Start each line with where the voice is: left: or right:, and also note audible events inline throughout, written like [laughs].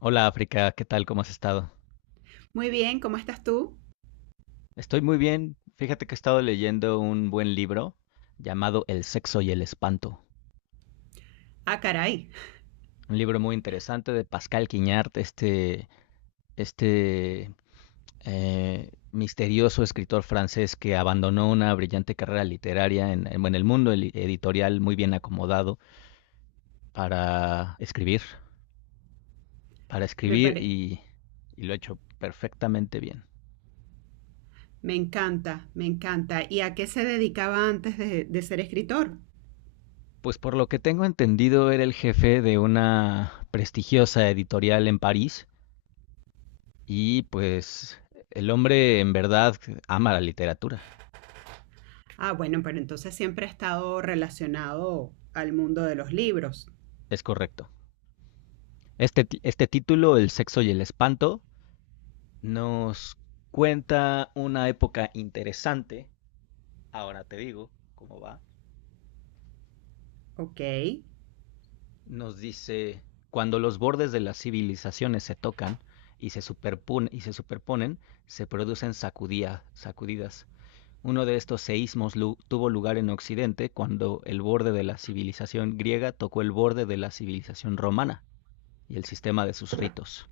left: Hola África, ¿qué tal? ¿Cómo has estado?
right: Muy bien, ¿cómo estás tú?
left: Estoy muy bien. Fíjate que he estado leyendo un buen libro llamado El sexo y el espanto.
right: Ah, caray,
left: Un libro muy interesante de Pascal Quignard, este misterioso escritor francés que abandonó una brillante carrera literaria bueno, en el mundo editorial muy bien acomodado para escribir, para
right: me,
left: escribir
right: pare-
left: y, y lo ha hecho perfectamente bien.
right: me encanta, me encanta. ¿Y a qué se dedicaba antes de ser escritor?
left: Pues por lo que tengo entendido, era el jefe de una prestigiosa editorial en París y pues el hombre en verdad ama la literatura,
right: Ah, bueno, pero entonces siempre ha estado relacionado al mundo de los libros.
left: es correcto. Este título, El sexo y el espanto, nos cuenta una época interesante, ahora te digo cómo va,
right: Ok.
left: nos dice, cuando los bordes de las civilizaciones se tocan y se superponen, superponen, se producen sacudidas. Uno de estos seísmos tuvo lugar en Occidente cuando el borde de la civilización griega tocó el borde de la civilización romana y el sistema de sus ritos,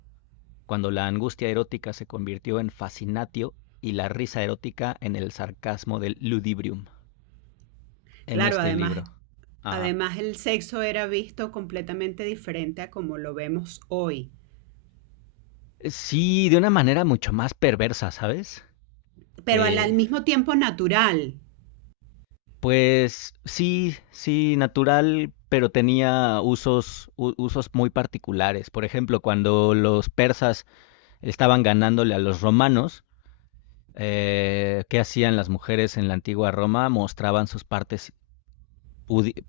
left: cuando la angustia erótica se convirtió en fascinatio y la risa erótica en el sarcasmo del ludibrium, en
right: Claro,
left: este
right: además,
left: libro. Ajá.
right: además el sexo era visto completamente diferente a como lo vemos hoy,
left: Sí, de una manera mucho más perversa, ¿sabes?
right: pero al
left: Eh,
right: mismo tiempo natural.
left: pues sí, sí, natural, pero tenía usos muy particulares. Por ejemplo, cuando los persas estaban ganándole a los romanos. ¿Qué hacían las mujeres en la antigua Roma? Mostraban sus partes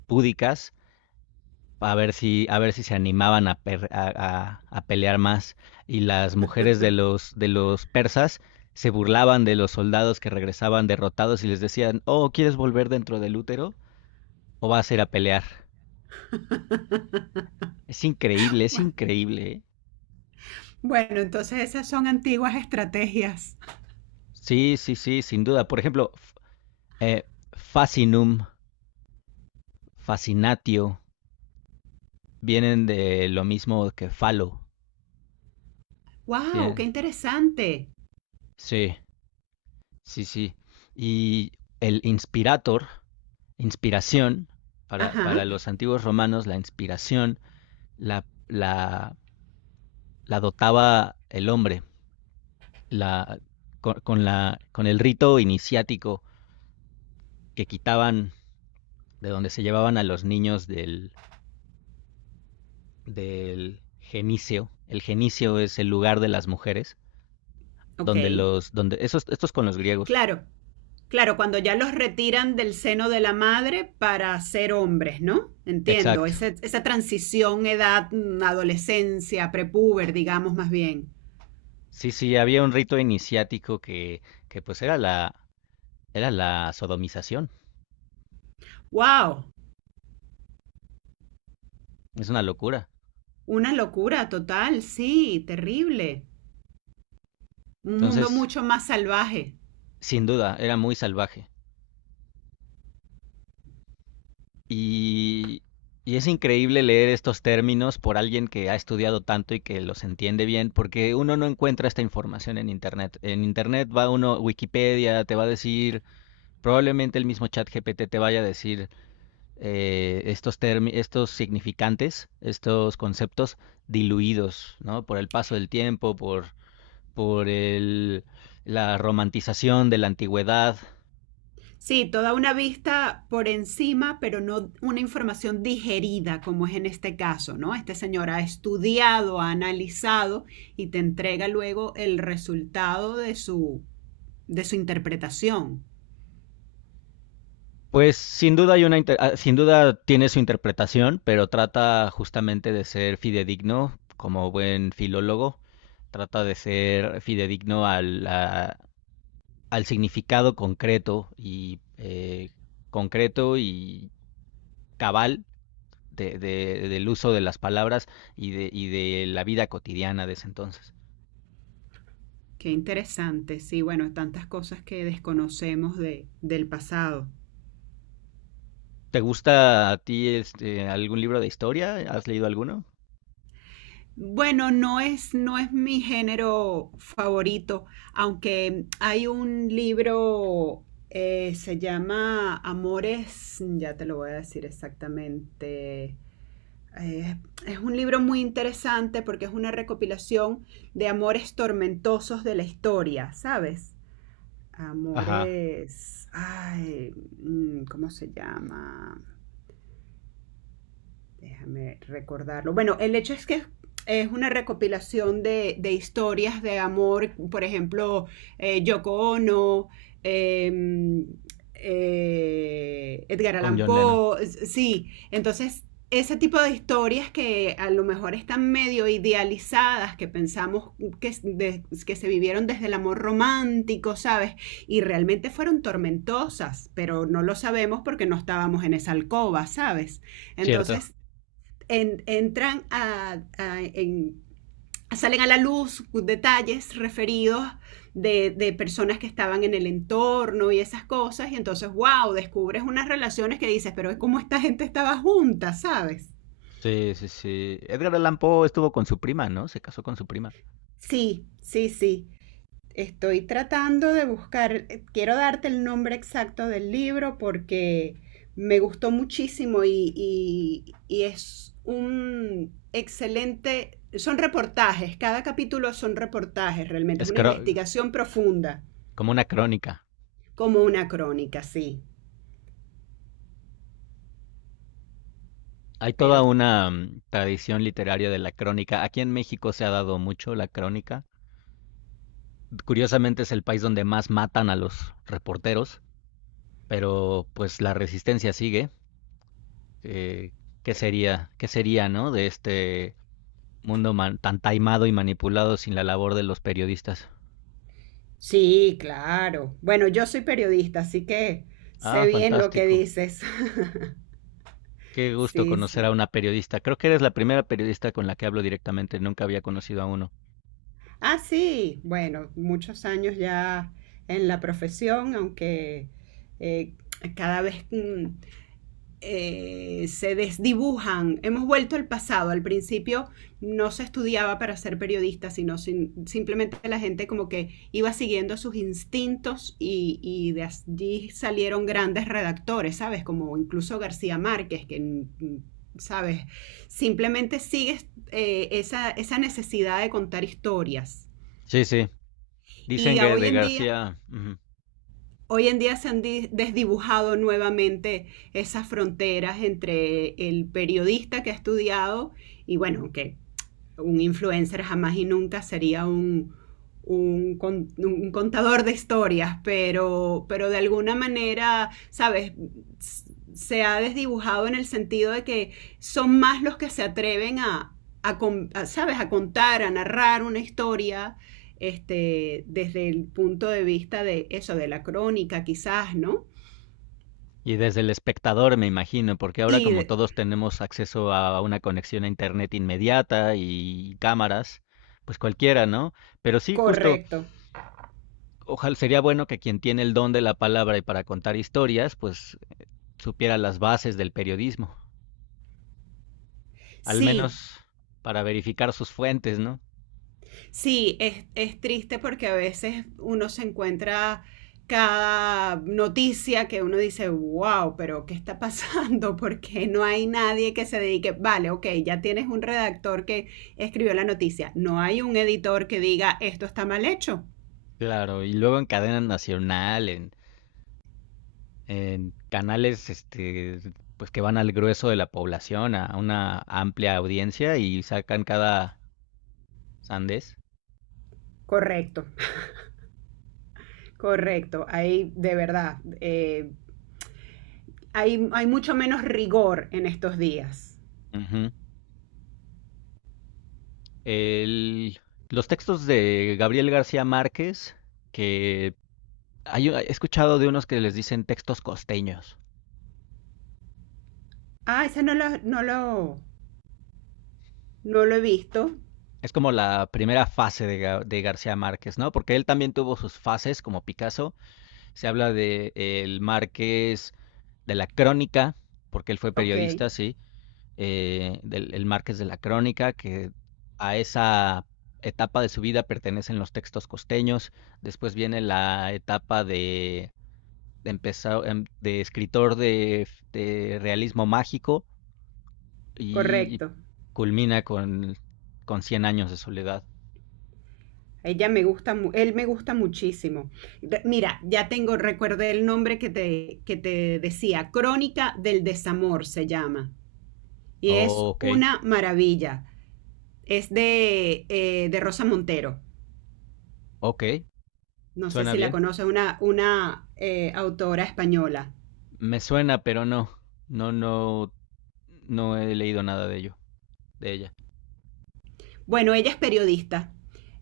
left: púdicas a ver si se animaban a, per, a, pelear más. Y las mujeres de de los persas se burlaban de los soldados que regresaban derrotados y les decían, oh, ¿quieres volver dentro del útero o vas a ir a pelear? Es increíble, es
right: Bueno,
left: increíble, ¿eh?
right: bueno, entonces esas son antiguas estrategias.
left: Sí, sí, sí, sin duda. Por ejemplo, fascinum, fascinatio, vienen de lo mismo que falo.
right: ¡Wow! ¡Qué
left: Tienen-
right: interesante!
left: Sí, sí, sí. Y el inspirator, inspiración, para
right: Ajá,
left: los antiguos romanos, la inspiración la, la, la dotaba el hombre, la, con la, con el rito iniciático que quitaban de donde se llevaban a los niños del genicio. El genicio es el lugar de las mujeres,
right: ok.
left: donde estos con los griegos.
right: Claro, claro, cuando ya los retiran del seno de la madre para ser hombres, ¿no? Entiendo,
left: Exacto.
right: esa transición, edad, adolescencia, prepúber, digamos más bien.
left: Sí, sí, había un rito iniciático que pues era la sodomización.
right: ¡Wow!
left: Es una locura.
right: Una locura total, sí, terrible. Un mundo
left: Entonces,
right: mucho más salvaje.
left: sin duda, era muy salvaje. Y, y es increíble leer estos términos por alguien que ha estudiado tanto y que los entiende bien, porque uno no encuentra esta información en Internet. En Internet va uno, Wikipedia te va a decir, probablemente el mismo chat GPT te vaya a decir, estos significantes, estos conceptos diluidos, ¿no? Por el paso del tiempo, por la romantización de la antigüedad.
right: Sí, toda una vista por encima, pero no una información digerida como es en este caso, ¿no? Este señor ha estudiado, ha analizado y te entrega luego el resultado de su interpretación.
left: Pues sin duda hay una sin duda tiene su interpretación, pero trata justamente de ser fidedigno como buen filólogo, trata de ser fidedigno al significado concreto y cabal del uso de las palabras y y de la vida cotidiana de ese entonces.
right: Qué interesante, sí, bueno, tantas cosas que desconocemos de, del pasado.
left: ¿Te gusta a ti este, algún libro de historia? ¿Has leído alguno?
right: Bueno, no es mi género favorito, aunque hay un libro, se llama Amores, ya te lo voy a decir exactamente. Eh, es un libro muy interesante porque es una recopilación de amores tormentosos de la historia, ¿sabes?
left: Ajá,
right: Amores, ay, mm, ¿cómo se llama? Déjame recordarlo. Bueno, el hecho es que es una recopilación de historias de amor, por ejemplo, Yoko Ono, eh, Edgar
left: con
right: Allan
left: John Lennon.
right: Poe, sí, entonces ese tipo de historias que a lo mejor están medio idealizadas, que pensamos que se vivieron desde el amor romántico, ¿sabes? Y realmente fueron tormentosas, pero no lo sabemos porque no estábamos en esa alcoba, ¿sabes?
left: Cierto.
right: Entonces, en, entran a, en, salen a la luz detalles referidos de personas que estaban en el entorno y esas cosas, y entonces, wow, descubres unas relaciones que dices, pero es como esta gente estaba junta, ¿sabes?
left: Sí, sí, sí. Edgar Allan Poe estuvo con su prima, ¿no? Se casó con su prima.
right: Sí, sí, sí. Estoy tratando de buscar, quiero darte el nombre exacto del libro porque me gustó muchísimo y y es un excelente, son reportajes, cada capítulo son reportajes realmente, es
left: Es
right: una
left: cro-
right: investigación profunda,
left: Como una crónica.
right: como una crónica, sí,
left: Hay
right: pero
left: toda una mm, tradición literaria de la crónica. Aquí en México se ha dado mucho la crónica. Curiosamente es el país donde más matan a los reporteros, pero pues la resistencia sigue. eh, ¿Qué sería, qué sería, ¿no? De este mundo tan taimado y manipulado sin la labor de los periodistas.
right: sí, claro. Bueno, yo soy periodista, así que
left: Ah,
right: sé bien lo que
left: fantástico.
right: dices. [laughs]
left: Qué gusto
right: Sí,
left: conocer a
right: sí.
left: una periodista. Creo que eres la primera periodista con la que hablo directamente. Nunca había conocido a uno.
right: Ah, sí, bueno, muchos años ya en la profesión, aunque eh, cada vez se desdibujan. Hemos vuelto al pasado. Al principio no se estudiaba para ser periodista, sino simplemente la gente como que iba siguiendo sus instintos y de allí salieron grandes redactores, ¿sabes? Como incluso García Márquez, que, mm, ¿sabes? Simplemente sigues esa necesidad de contar historias.
left: Sí, sí.
right: Y
left: Dicen
right: a
left: que
right: hoy
left: de
right: en día,
left: García. Ujú.
right: Hoy en día se han desdibujado nuevamente esas fronteras entre el periodista que ha estudiado y bueno, que un influencer jamás y nunca sería un, un contador de historias, pero de alguna manera, ¿sabes? Se ha desdibujado en el sentido de que son más los que se atreven a, a ¿sabes? A contar, a narrar una historia. Este, desde el punto de vista de eso, de la crónica quizás, ¿no?
left: Y desde el espectador, me imagino, porque ahora como
right: Y
left: todos tenemos acceso a una conexión a internet inmediata y cámaras, pues cualquiera, ¿no? Pero sí, justo
right: correcto.
left: ojalá sería bueno que quien tiene el don de la palabra y para contar historias, pues supiera las bases del periodismo, al
right: Sí,
left: menos para verificar sus fuentes, ¿no?
right: sí, es triste porque a veces uno se encuentra cada noticia que uno dice, wow, pero ¿qué está pasando? [laughs] Porque no hay nadie que se dedique, vale, ok, ya tienes un redactor que escribió la noticia, no hay un editor que diga, esto está mal hecho.
left: Claro, y luego en cadena nacional, en canales este, pues que van al grueso de la población, a una amplia audiencia y sacan cada sandés.
right: Correcto, correcto, hay de verdad, hay mucho menos rigor en estos días.
left: Ujú. El- los textos de Gabriel García Márquez, que he escuchado de unos que les dicen textos costeños.
right: Ah, ese no lo, no lo, no lo he visto.
left: Es como la primera fase de, de García Márquez, ¿no? Porque él también tuvo sus fases, como Picasso. Se habla de el Márquez de la Crónica, porque él fue
right: Ok,
left: periodista, sí. Del el Márquez de la Crónica, que a esa etapa de su vida pertenecen los textos costeños. Después viene la etapa de empezar em, de escritor de realismo mágico y
right: correcto.
left: culmina con Cien años de soledad.
right: Ella me gusta, él me gusta muchísimo. Mira, ya tengo, recuerde el nombre que te decía, Crónica del Desamor se llama. Y es
left: Oh, ok.
right: una maravilla. Es de Rosa Montero.
left: Ok,
right: No sé
left: suena
right: si la
left: bien.
right: conoces, una autora española.
left: Me suena, pero no, no he leído nada de ello, de ella.
right: Bueno, ella es periodista.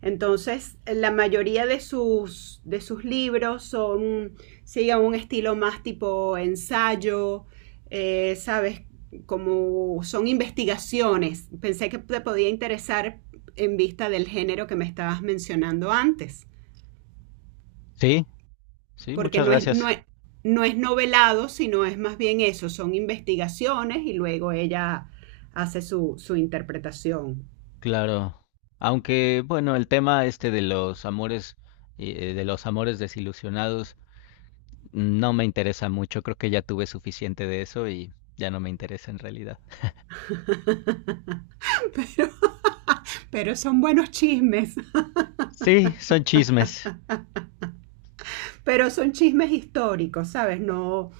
right: Entonces, la mayoría de sus libros son, siguen un estilo más tipo ensayo, ¿sabes? Como son investigaciones. Pensé que te podía interesar en vista del género que me estabas mencionando antes,
left: Sí, sí,
right: porque
left: muchas gracias.
right: no es novelado, sino es más bien eso, son investigaciones y luego ella hace su, su interpretación.
left: Claro. Aunque, bueno, el tema este de los amores desilusionados, no me interesa mucho. Creo que ya tuve suficiente de eso y ya no me interesa en realidad.
right: [laughs] Pero, [laughs] pero son buenos chismes,
left: Sí, son chismes.
right: [laughs] pero son chismes históricos, ¿sabes? No,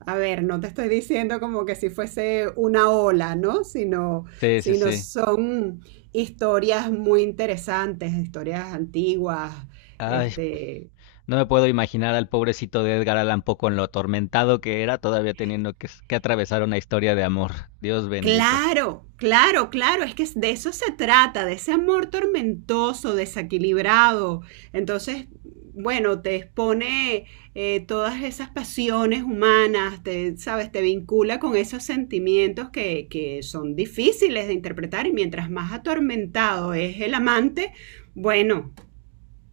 right: a ver, no te estoy diciendo como que si fuese una ola, ¿no?
left: Sí, sí,
right: Sino
left: sí.
right: son historias muy interesantes, historias antiguas,
left: Ay,
right: este,
left: no me puedo imaginar al pobrecito de Edgar Allan Poe con lo atormentado que era, todavía teniendo que atravesar una historia de amor. Dios bendito.
right: claro, claro, claro, es que de eso se trata, de ese amor tormentoso, desequilibrado. Entonces, bueno, te expone todas esas pasiones humanas, te, sabes, te vincula con esos sentimientos que son difíciles de interpretar y mientras más atormentado es el amante, bueno,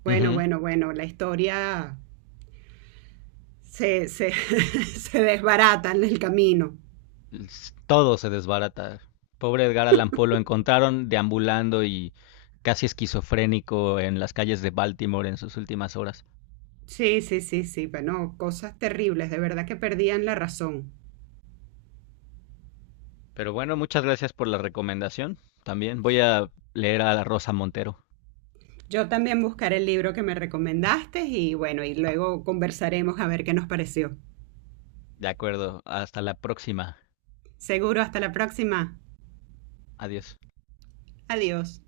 left: Ujú.
right: bueno, la historia se [laughs] se desbarata en el camino.
left: Todo se desbarata. Pobre Edgar Allan Poe lo encontraron deambulando y casi esquizofrénico en las calles de Baltimore en sus últimas horas.
right: Sí, sí, sí, sí, bueno, cosas terribles, de verdad que perdían la razón.
left: Pero bueno, muchas gracias por la recomendación. También voy a leer a la Rosa Montero.
right: Yo también buscaré el libro que me recomendaste y bueno, y luego conversaremos a ver qué nos pareció.
left: De acuerdo, hasta la próxima.
right: Seguro, hasta la próxima.
left: Adiós.
right: Adiós.